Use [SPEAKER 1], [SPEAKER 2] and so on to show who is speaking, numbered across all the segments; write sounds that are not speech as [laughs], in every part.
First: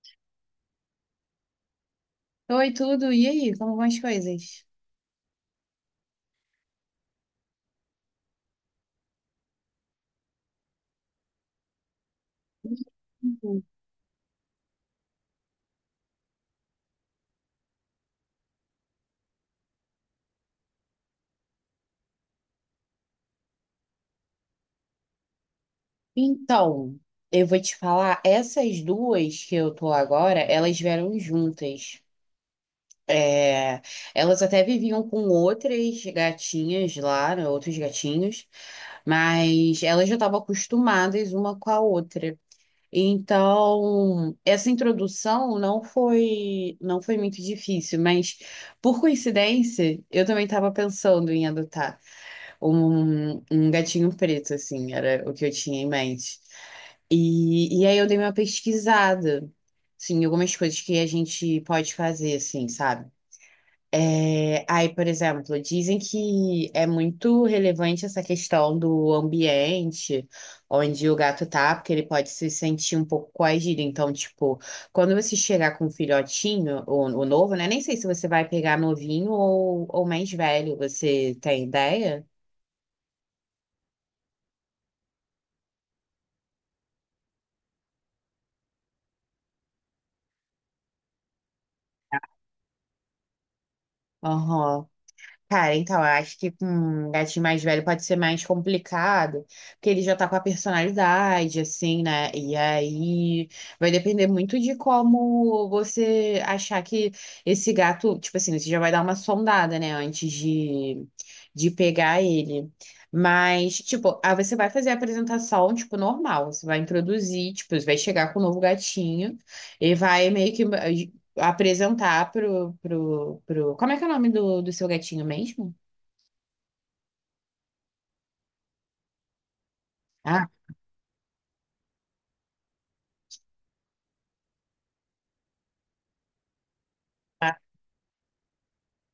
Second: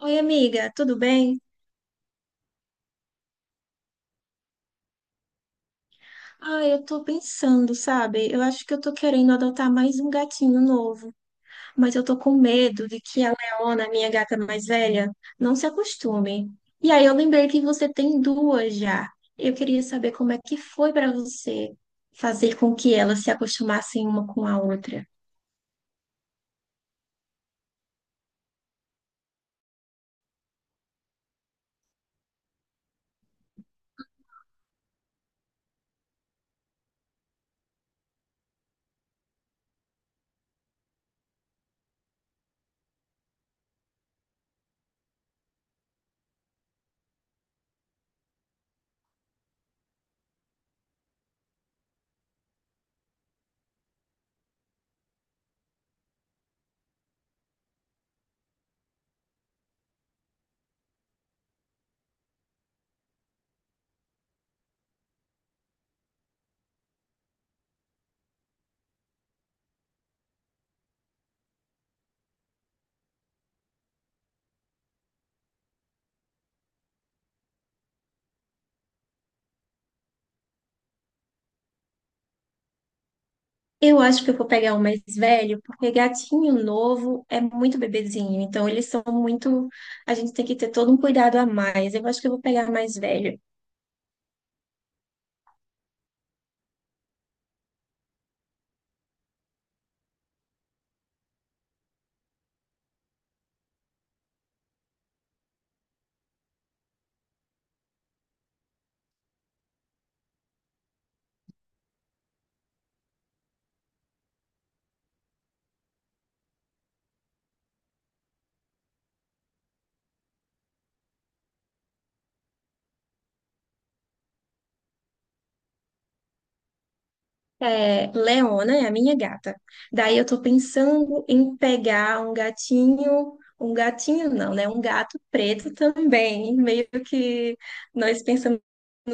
[SPEAKER 1] Oi, amiga, tudo bem?
[SPEAKER 2] Oi, tudo. E aí, como vão as coisas?
[SPEAKER 1] Ah, eu tô pensando, sabe? Eu acho que eu tô querendo adotar mais um gatinho novo, mas eu tô com medo de que a
[SPEAKER 2] Uhum.
[SPEAKER 1] Leona, minha gata mais velha, não se acostume. E aí eu lembrei que você tem duas já. Eu queria saber como é que foi pra você fazer com que elas se acostumassem uma com a outra.
[SPEAKER 2] Então, eu vou te falar, essas duas que eu tô agora, elas vieram juntas. É, elas até viviam com outras gatinhas lá, né, outros gatinhos, mas elas já estavam acostumadas uma com a outra. Então, essa introdução não foi muito difícil, mas por coincidência, eu também estava pensando em adotar. Um gatinho preto, assim, era o que eu tinha em mente. E aí eu dei uma pesquisada, assim, algumas coisas que a gente pode fazer, assim, sabe? É, aí, por exemplo, dizem que é muito relevante essa questão do ambiente onde o gato tá, porque ele pode se sentir um pouco coagido. Então, tipo, quando você chegar com um filhotinho, o novo, né? Nem sei se você vai pegar novinho ou mais velho, você tem ideia?
[SPEAKER 1] Eu acho que eu vou pegar o mais velho, porque gatinho novo é muito bebezinho, então eles são muito. A gente tem que ter todo um cuidado a mais. Eu acho que eu vou pegar mais velho.
[SPEAKER 2] Aham. Cara, então, eu acho que com um gatinho mais velho pode ser mais complicado, porque ele já tá com a personalidade, assim, né? E aí vai depender muito de como você achar que esse gato, tipo assim, você já vai dar uma sondada, né, antes de pegar ele. Mas, tipo, aí você vai fazer a apresentação, tipo, normal. Você vai introduzir, tipo, você vai chegar com o novo gatinho e vai meio que apresentar pro... Como é que é o nome do seu gatinho mesmo?
[SPEAKER 1] Leona é a minha gata. Daí eu tô
[SPEAKER 2] Ah,
[SPEAKER 1] pensando em pegar um gatinho não, né? Um gato preto também, meio que
[SPEAKER 2] tá.
[SPEAKER 1] nós pensamos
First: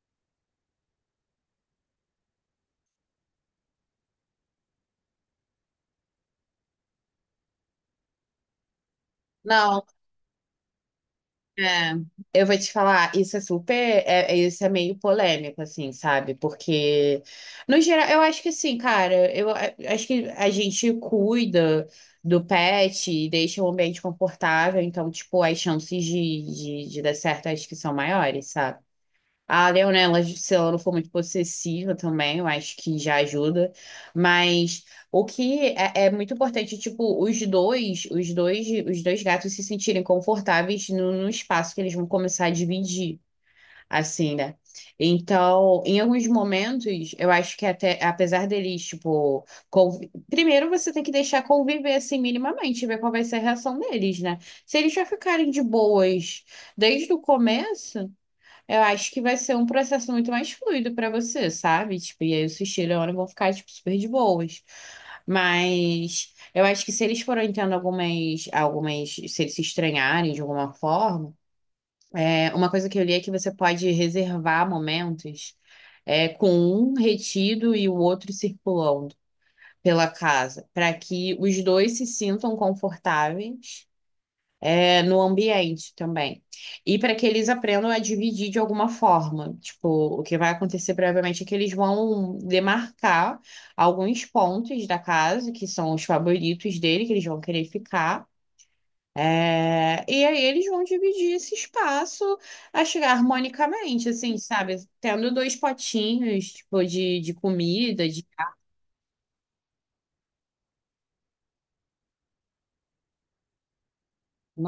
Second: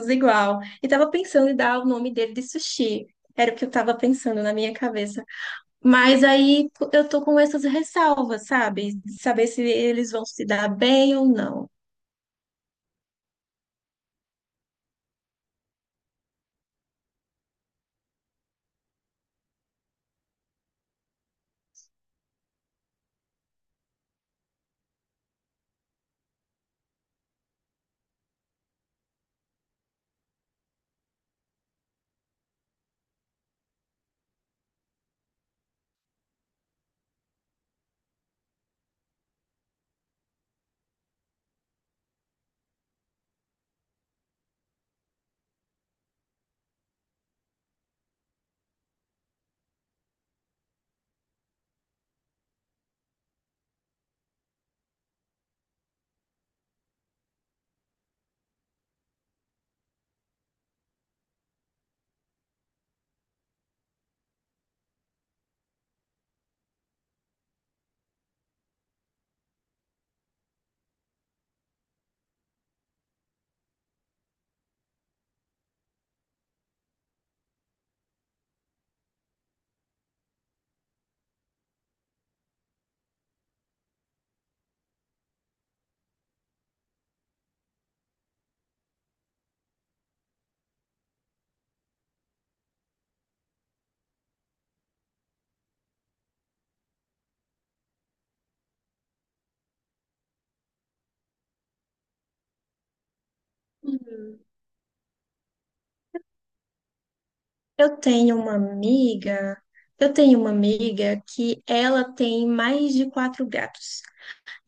[SPEAKER 1] igual. E tava pensando em dar o nome dele de Sushi. Era o que eu tava pensando na minha cabeça. Mas aí eu tô com essas ressalvas, sabe? De saber se
[SPEAKER 2] Não,
[SPEAKER 1] eles vão se dar bem ou não.
[SPEAKER 2] é, eu vou te falar, isso é super, é, isso é meio polêmico, assim, sabe? Porque, no geral, eu acho que assim, cara, acho que a gente cuida do pet e deixa o ambiente confortável, então, tipo, as chances de dar certo acho que são maiores, sabe? A Leonela, se ela não for muito possessiva também, eu acho que já ajuda. Mas o que é, é muito importante, tipo, os dois gatos se sentirem confortáveis no espaço que eles vão começar a dividir, assim, né? Então, em alguns momentos, eu acho que até, apesar deles, tipo, primeiro você tem que deixar conviver assim minimamente, ver qual vai ser a reação deles, né? Se eles já ficarem de boas desde o começo. Eu acho que vai ser um processo muito mais fluido pra você, sabe? Tipo, e aí os filhos agora vão ficar, tipo, super de boas. Mas eu acho que se eles forem tendo se eles se estranharem de alguma forma, é, uma coisa que eu li é que você pode reservar momentos, é, com um retido e o outro circulando pela casa, para que os dois se sintam confortáveis é, no ambiente também. E para que eles aprendam a dividir de alguma forma. Tipo, o que vai acontecer provavelmente é que eles vão demarcar alguns pontos da casa, que são os favoritos dele, que eles vão querer ficar. É, e aí eles vão dividir esse espaço, acho que harmonicamente, assim, sabe? Tendo dois potinhos, tipo, de
[SPEAKER 1] Eu
[SPEAKER 2] comida, de...
[SPEAKER 1] tenho uma amiga, eu tenho uma amiga que ela tem mais de quatro gatos.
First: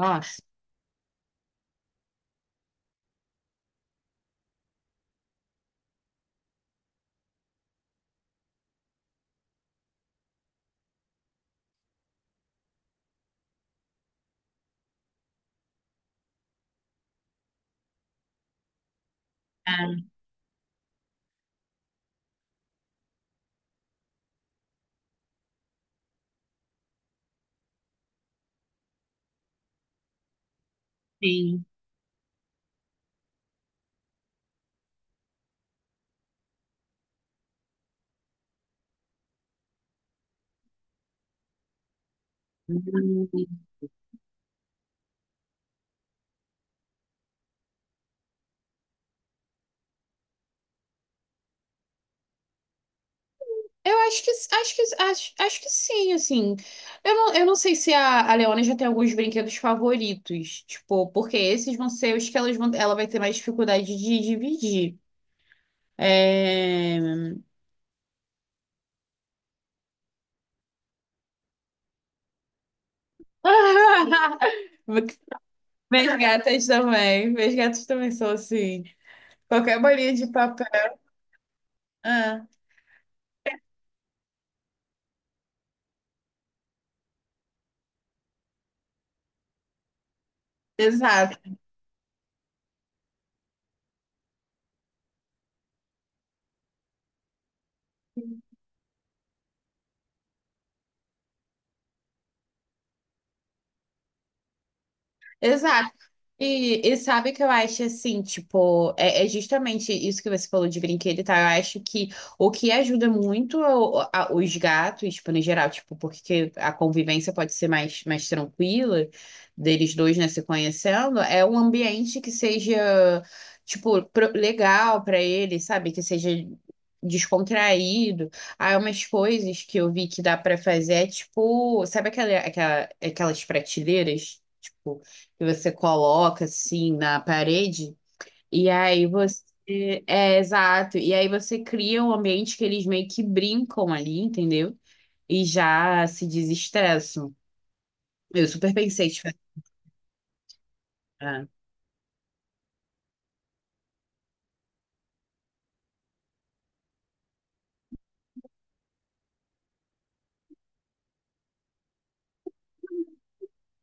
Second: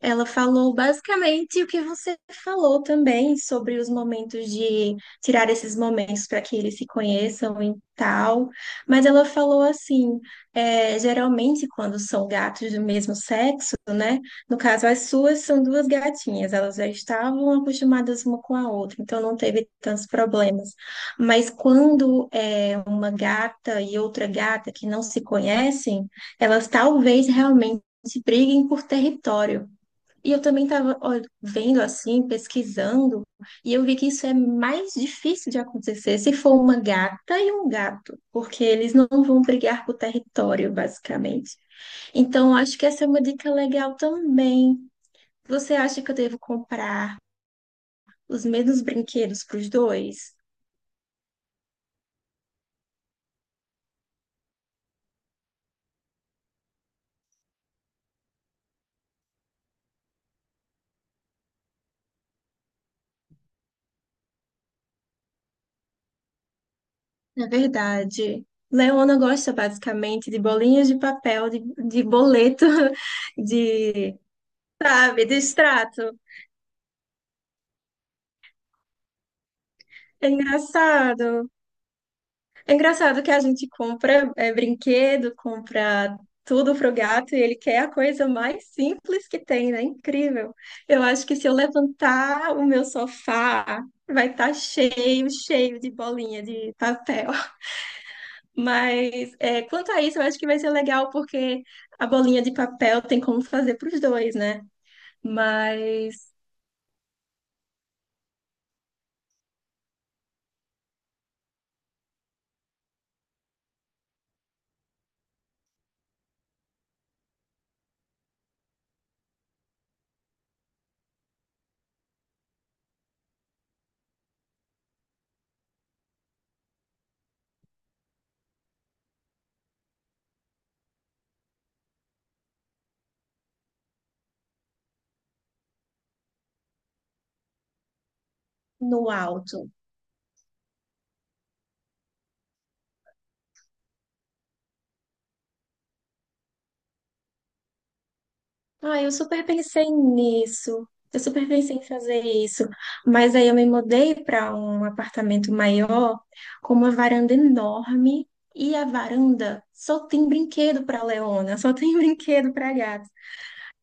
[SPEAKER 1] Ela falou basicamente o que você falou também sobre os momentos de tirar esses momentos para que eles se conheçam e tal. Mas ela falou assim: geralmente, quando são gatos do mesmo sexo, né? No caso, as suas são duas gatinhas, elas já estavam acostumadas uma com a outra, então não teve
[SPEAKER 2] Ah,
[SPEAKER 1] tantos problemas. Mas quando é uma gata e outra gata que não se conhecem, elas talvez realmente briguem por território. E eu também estava
[SPEAKER 2] sim.
[SPEAKER 1] vendo assim, pesquisando, e eu vi que isso é mais difícil de acontecer se for uma gata e um gato, porque eles não vão brigar por território, basicamente. Então, eu acho que essa é uma dica legal também. Você acha que eu devo comprar os mesmos brinquedos para os dois?
[SPEAKER 2] Eu acho acho que sim, assim. Eu não sei se a Leona já tem alguns brinquedos favoritos, tipo, porque esses vão ser os que elas vão, ela vai ter mais dificuldade de dividir. É...
[SPEAKER 1] É verdade. Leona gosta basicamente de bolinhas de papel, de boleto, [laughs] de,
[SPEAKER 2] [laughs]
[SPEAKER 1] sabe, de
[SPEAKER 2] Meus
[SPEAKER 1] extrato.
[SPEAKER 2] gatas também, meus gatos também são assim. Qualquer bolinha de
[SPEAKER 1] É
[SPEAKER 2] papel.
[SPEAKER 1] engraçado.
[SPEAKER 2] Ah,
[SPEAKER 1] É engraçado que a gente compra brinquedo, compra tudo pro gato e ele quer a coisa mais simples que tem, né? Incrível. Eu acho que
[SPEAKER 2] exato,
[SPEAKER 1] se eu levantar o meu sofá, vai estar cheio, cheio de bolinha de papel. [laughs] Mas quanto a isso, eu acho que vai ser legal porque a bolinha de papel tem como fazer para os dois, né?
[SPEAKER 2] exato.
[SPEAKER 1] Mas
[SPEAKER 2] E sabe o que eu acho assim, tipo, é, é justamente isso que você falou de brinquedo e tal. Eu acho que o que ajuda muito os gatos, tipo, no geral, tipo, porque a convivência pode ser mais tranquila deles dois, né, se conhecendo, é um ambiente que seja, tipo, legal pra eles, sabe? Que seja descontraído. Há umas coisas que eu vi que dá pra fazer, é, tipo, sabe aquelas prateleiras? Tipo, que você coloca assim na parede, e aí
[SPEAKER 1] no
[SPEAKER 2] você.
[SPEAKER 1] alto.
[SPEAKER 2] É, exato. E aí você cria um ambiente que eles meio que brincam ali, entendeu? E já se desestressam. Eu super
[SPEAKER 1] Ah,
[SPEAKER 2] pensei,
[SPEAKER 1] eu
[SPEAKER 2] tipo,
[SPEAKER 1] super pensei nisso. Eu
[SPEAKER 2] ah,
[SPEAKER 1] super pensei em fazer isso. Mas aí eu me mudei para um apartamento maior, com uma varanda enorme. E a varanda só tem brinquedo para Leona, só tem [laughs] brinquedo para gato.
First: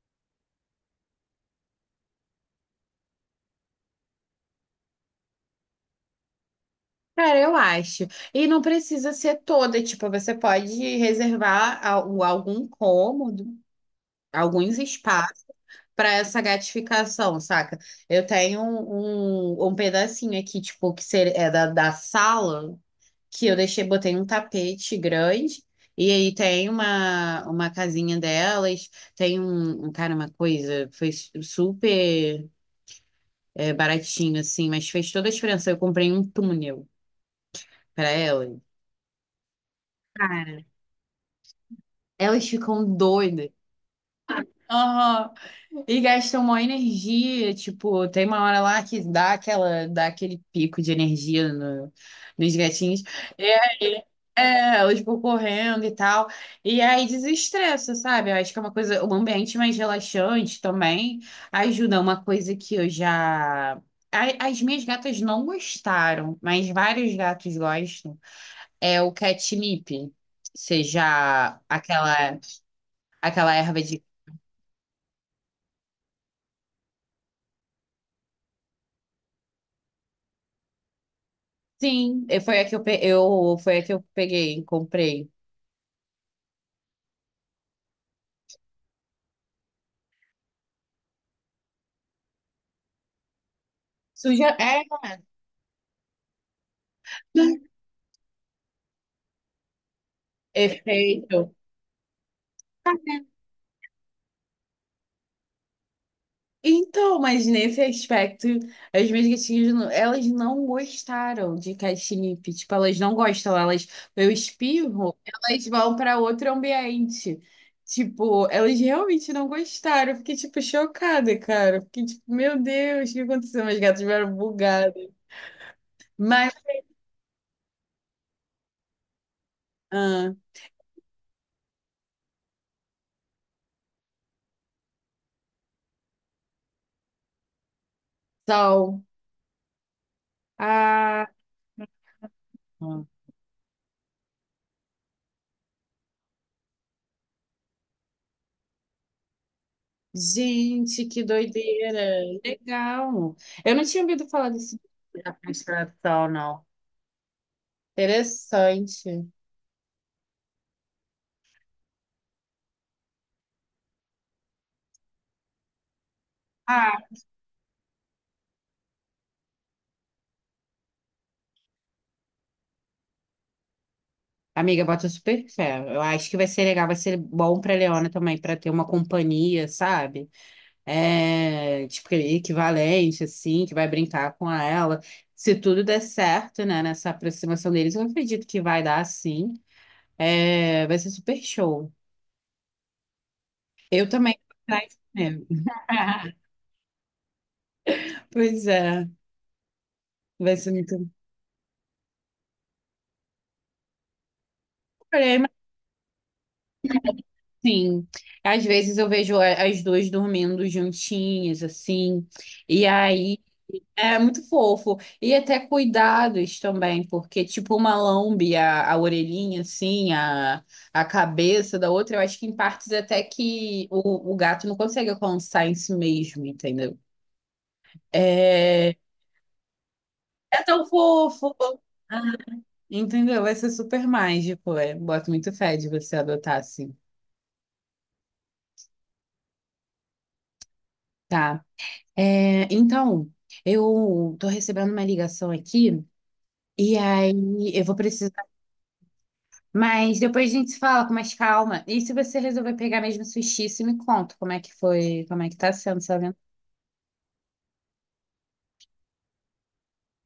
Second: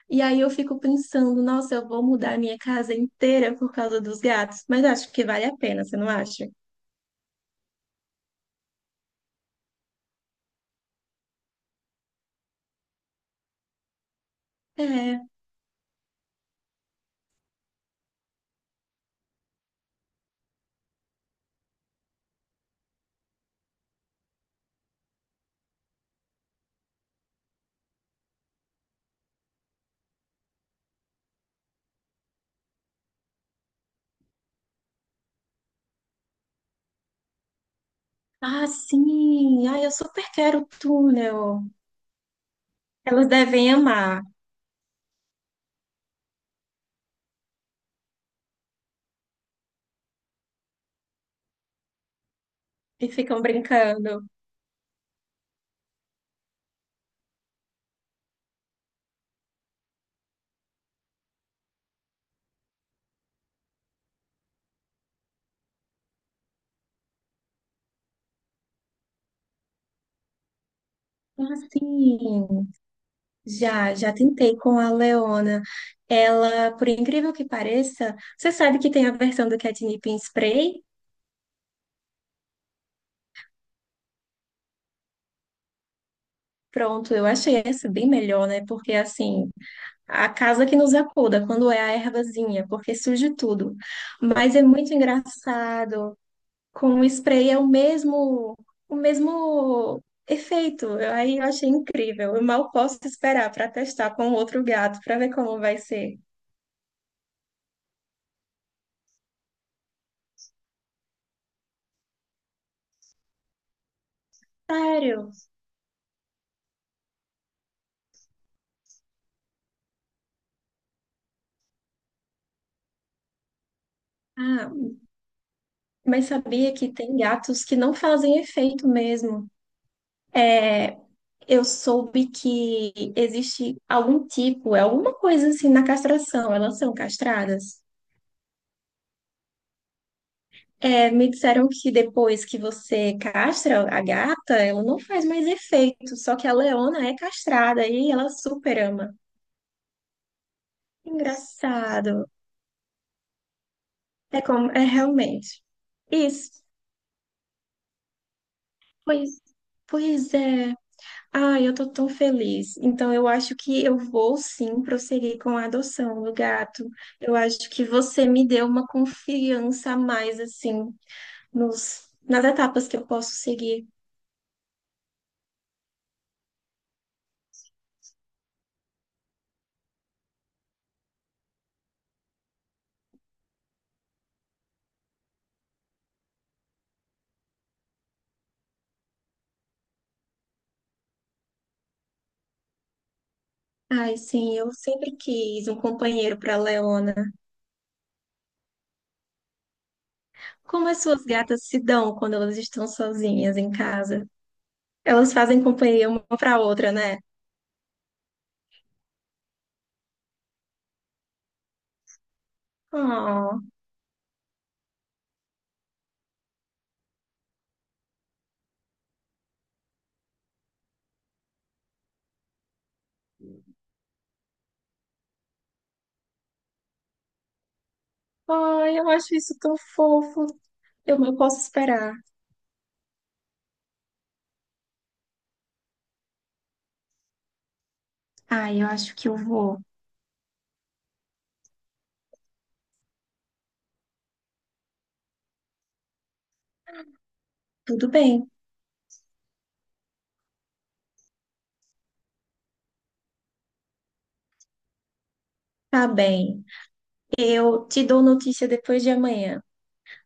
[SPEAKER 1] E aí eu fico pensando, nossa, eu vou mudar a minha casa inteira por causa dos gatos. Mas acho que vale a pena, você não acha?
[SPEAKER 2] cara, eu acho. E não precisa ser toda, tipo, você pode reservar algum cômodo, alguns
[SPEAKER 1] É.
[SPEAKER 2] espaços para essa gratificação, saca? Eu tenho um pedacinho aqui, tipo, que ser, é da sala. Que eu deixei, botei um tapete grande, e aí tem uma casinha delas, tem cara, uma coisa, foi super é, baratinho, assim, mas fez toda a diferença. Eu comprei um túnel para elas.
[SPEAKER 1] Ah, sim. Ah, eu super quero
[SPEAKER 2] Cara,
[SPEAKER 1] o túnel.
[SPEAKER 2] elas ficam
[SPEAKER 1] Elas
[SPEAKER 2] doidas.
[SPEAKER 1] devem amar
[SPEAKER 2] E gastam uma energia, tipo, tem uma hora lá que dá aquela, dá aquele pico de energia nos gatinhos.
[SPEAKER 1] e
[SPEAKER 2] E
[SPEAKER 1] ficam
[SPEAKER 2] aí,
[SPEAKER 1] brincando.
[SPEAKER 2] é, elas vão correndo e tal. E aí desestressa, sabe? Eu acho que é uma coisa, um ambiente mais relaxante também ajuda. Uma coisa que eu já. As minhas gatas não gostaram, mas vários gatos gostam. É o catnip.
[SPEAKER 1] Ah,
[SPEAKER 2] Seja aquela
[SPEAKER 1] sim.
[SPEAKER 2] aquela erva
[SPEAKER 1] Já,
[SPEAKER 2] de
[SPEAKER 1] já tentei com a Leona. Ela, por incrível que pareça, você sabe que tem a versão do catnip em spray?
[SPEAKER 2] Sim, e foi a que foi a que eu peguei, comprei.
[SPEAKER 1] Pronto, eu achei essa bem melhor, né? Porque assim, a casa que nos acuda quando é a ervazinha, porque surge tudo.
[SPEAKER 2] Suja,
[SPEAKER 1] Mas é
[SPEAKER 2] é,
[SPEAKER 1] muito engraçado. Com o spray é o mesmo efeito. Eu Aí eu
[SPEAKER 2] efeito.
[SPEAKER 1] achei incrível. Eu mal posso esperar para testar com outro gato, para ver como vai ser.
[SPEAKER 2] Então, mas nesse aspecto, as minhas gatinhas, elas não gostaram de catnip. Tipo, elas não gostam, elas, eu espirro,
[SPEAKER 1] Sério?
[SPEAKER 2] elas vão para outro ambiente. Tipo, elas realmente não gostaram. Eu fiquei, tipo, chocada, cara. Eu fiquei, tipo, meu Deus, o que aconteceu? Meus gatos vieram
[SPEAKER 1] Ah.
[SPEAKER 2] bugados.
[SPEAKER 1] Mas
[SPEAKER 2] Mas,
[SPEAKER 1] sabia que tem gatos que não fazem efeito mesmo.
[SPEAKER 2] ah,
[SPEAKER 1] Eu soube que existe algum tipo, alguma coisa assim na castração, elas são castradas.
[SPEAKER 2] sal.
[SPEAKER 1] É,
[SPEAKER 2] Ah.
[SPEAKER 1] me disseram que depois que você castra a gata, ela não faz mais efeito, só que a Leona é castrada e ela super ama.
[SPEAKER 2] Gente, que doideira!
[SPEAKER 1] Engraçado.
[SPEAKER 2] Legal! Eu não tinha ouvido
[SPEAKER 1] É
[SPEAKER 2] falar
[SPEAKER 1] como,
[SPEAKER 2] desse
[SPEAKER 1] é
[SPEAKER 2] da
[SPEAKER 1] realmente.
[SPEAKER 2] constelação,
[SPEAKER 1] Isso.
[SPEAKER 2] não.
[SPEAKER 1] Pois,
[SPEAKER 2] Interessante.
[SPEAKER 1] pois é. Ai, eu tô tão feliz. Então, eu acho que eu vou sim prosseguir com a adoção do gato.
[SPEAKER 2] Ah,
[SPEAKER 1] Eu acho que você me deu uma confiança a mais, assim, nas etapas que eu posso seguir.
[SPEAKER 2] amiga, bota super fé. Eu acho que vai ser legal, vai ser bom para Leona também, para ter uma companhia, sabe? É, tipo, equivalente, assim, que vai brincar com ela. Se tudo der certo, né, nessa aproximação deles, eu acredito que vai dar, sim. É, vai ser super show. Eu
[SPEAKER 1] Ai,
[SPEAKER 2] também
[SPEAKER 1] sim, eu
[SPEAKER 2] vou atrás
[SPEAKER 1] sempre
[SPEAKER 2] mesmo.
[SPEAKER 1] quis um
[SPEAKER 2] [laughs]
[SPEAKER 1] companheiro para Leona.
[SPEAKER 2] Pois é, vai ser
[SPEAKER 1] Como
[SPEAKER 2] muito
[SPEAKER 1] as suas gatas se dão quando elas estão sozinhas em casa? Elas
[SPEAKER 2] problema,
[SPEAKER 1] fazem companhia uma para outra, né?
[SPEAKER 2] sim. Às vezes eu vejo as duas dormindo juntinhas, assim, e aí
[SPEAKER 1] Oh,
[SPEAKER 2] é muito fofo. E até cuidados também, porque tipo uma lambe a orelhinha, assim, a cabeça da outra, eu acho que em partes até que o gato não consegue alcançar em si mesmo, entendeu? É,
[SPEAKER 1] ai, eu acho isso tão fofo.
[SPEAKER 2] é tão
[SPEAKER 1] Eu não
[SPEAKER 2] fofo.
[SPEAKER 1] posso esperar.
[SPEAKER 2] Ah, entendeu? Vai ser super mágico, é. Boto muito fé de você adotar, assim.
[SPEAKER 1] Ai, eu acho que eu vou.
[SPEAKER 2] Tá. É, então, eu tô recebendo uma ligação aqui e aí eu vou
[SPEAKER 1] Tudo
[SPEAKER 2] precisar.
[SPEAKER 1] bem,
[SPEAKER 2] Mas depois a gente se fala com mais calma. E se você resolver pegar mesmo Sushi, você me conta como é que foi, como é que tá sendo,
[SPEAKER 1] tá
[SPEAKER 2] sabe?
[SPEAKER 1] bem. Eu te dou notícia depois de amanhã.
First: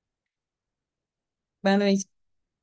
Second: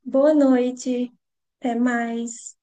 [SPEAKER 1] Boa noite, até
[SPEAKER 2] Boa noite.
[SPEAKER 1] mais.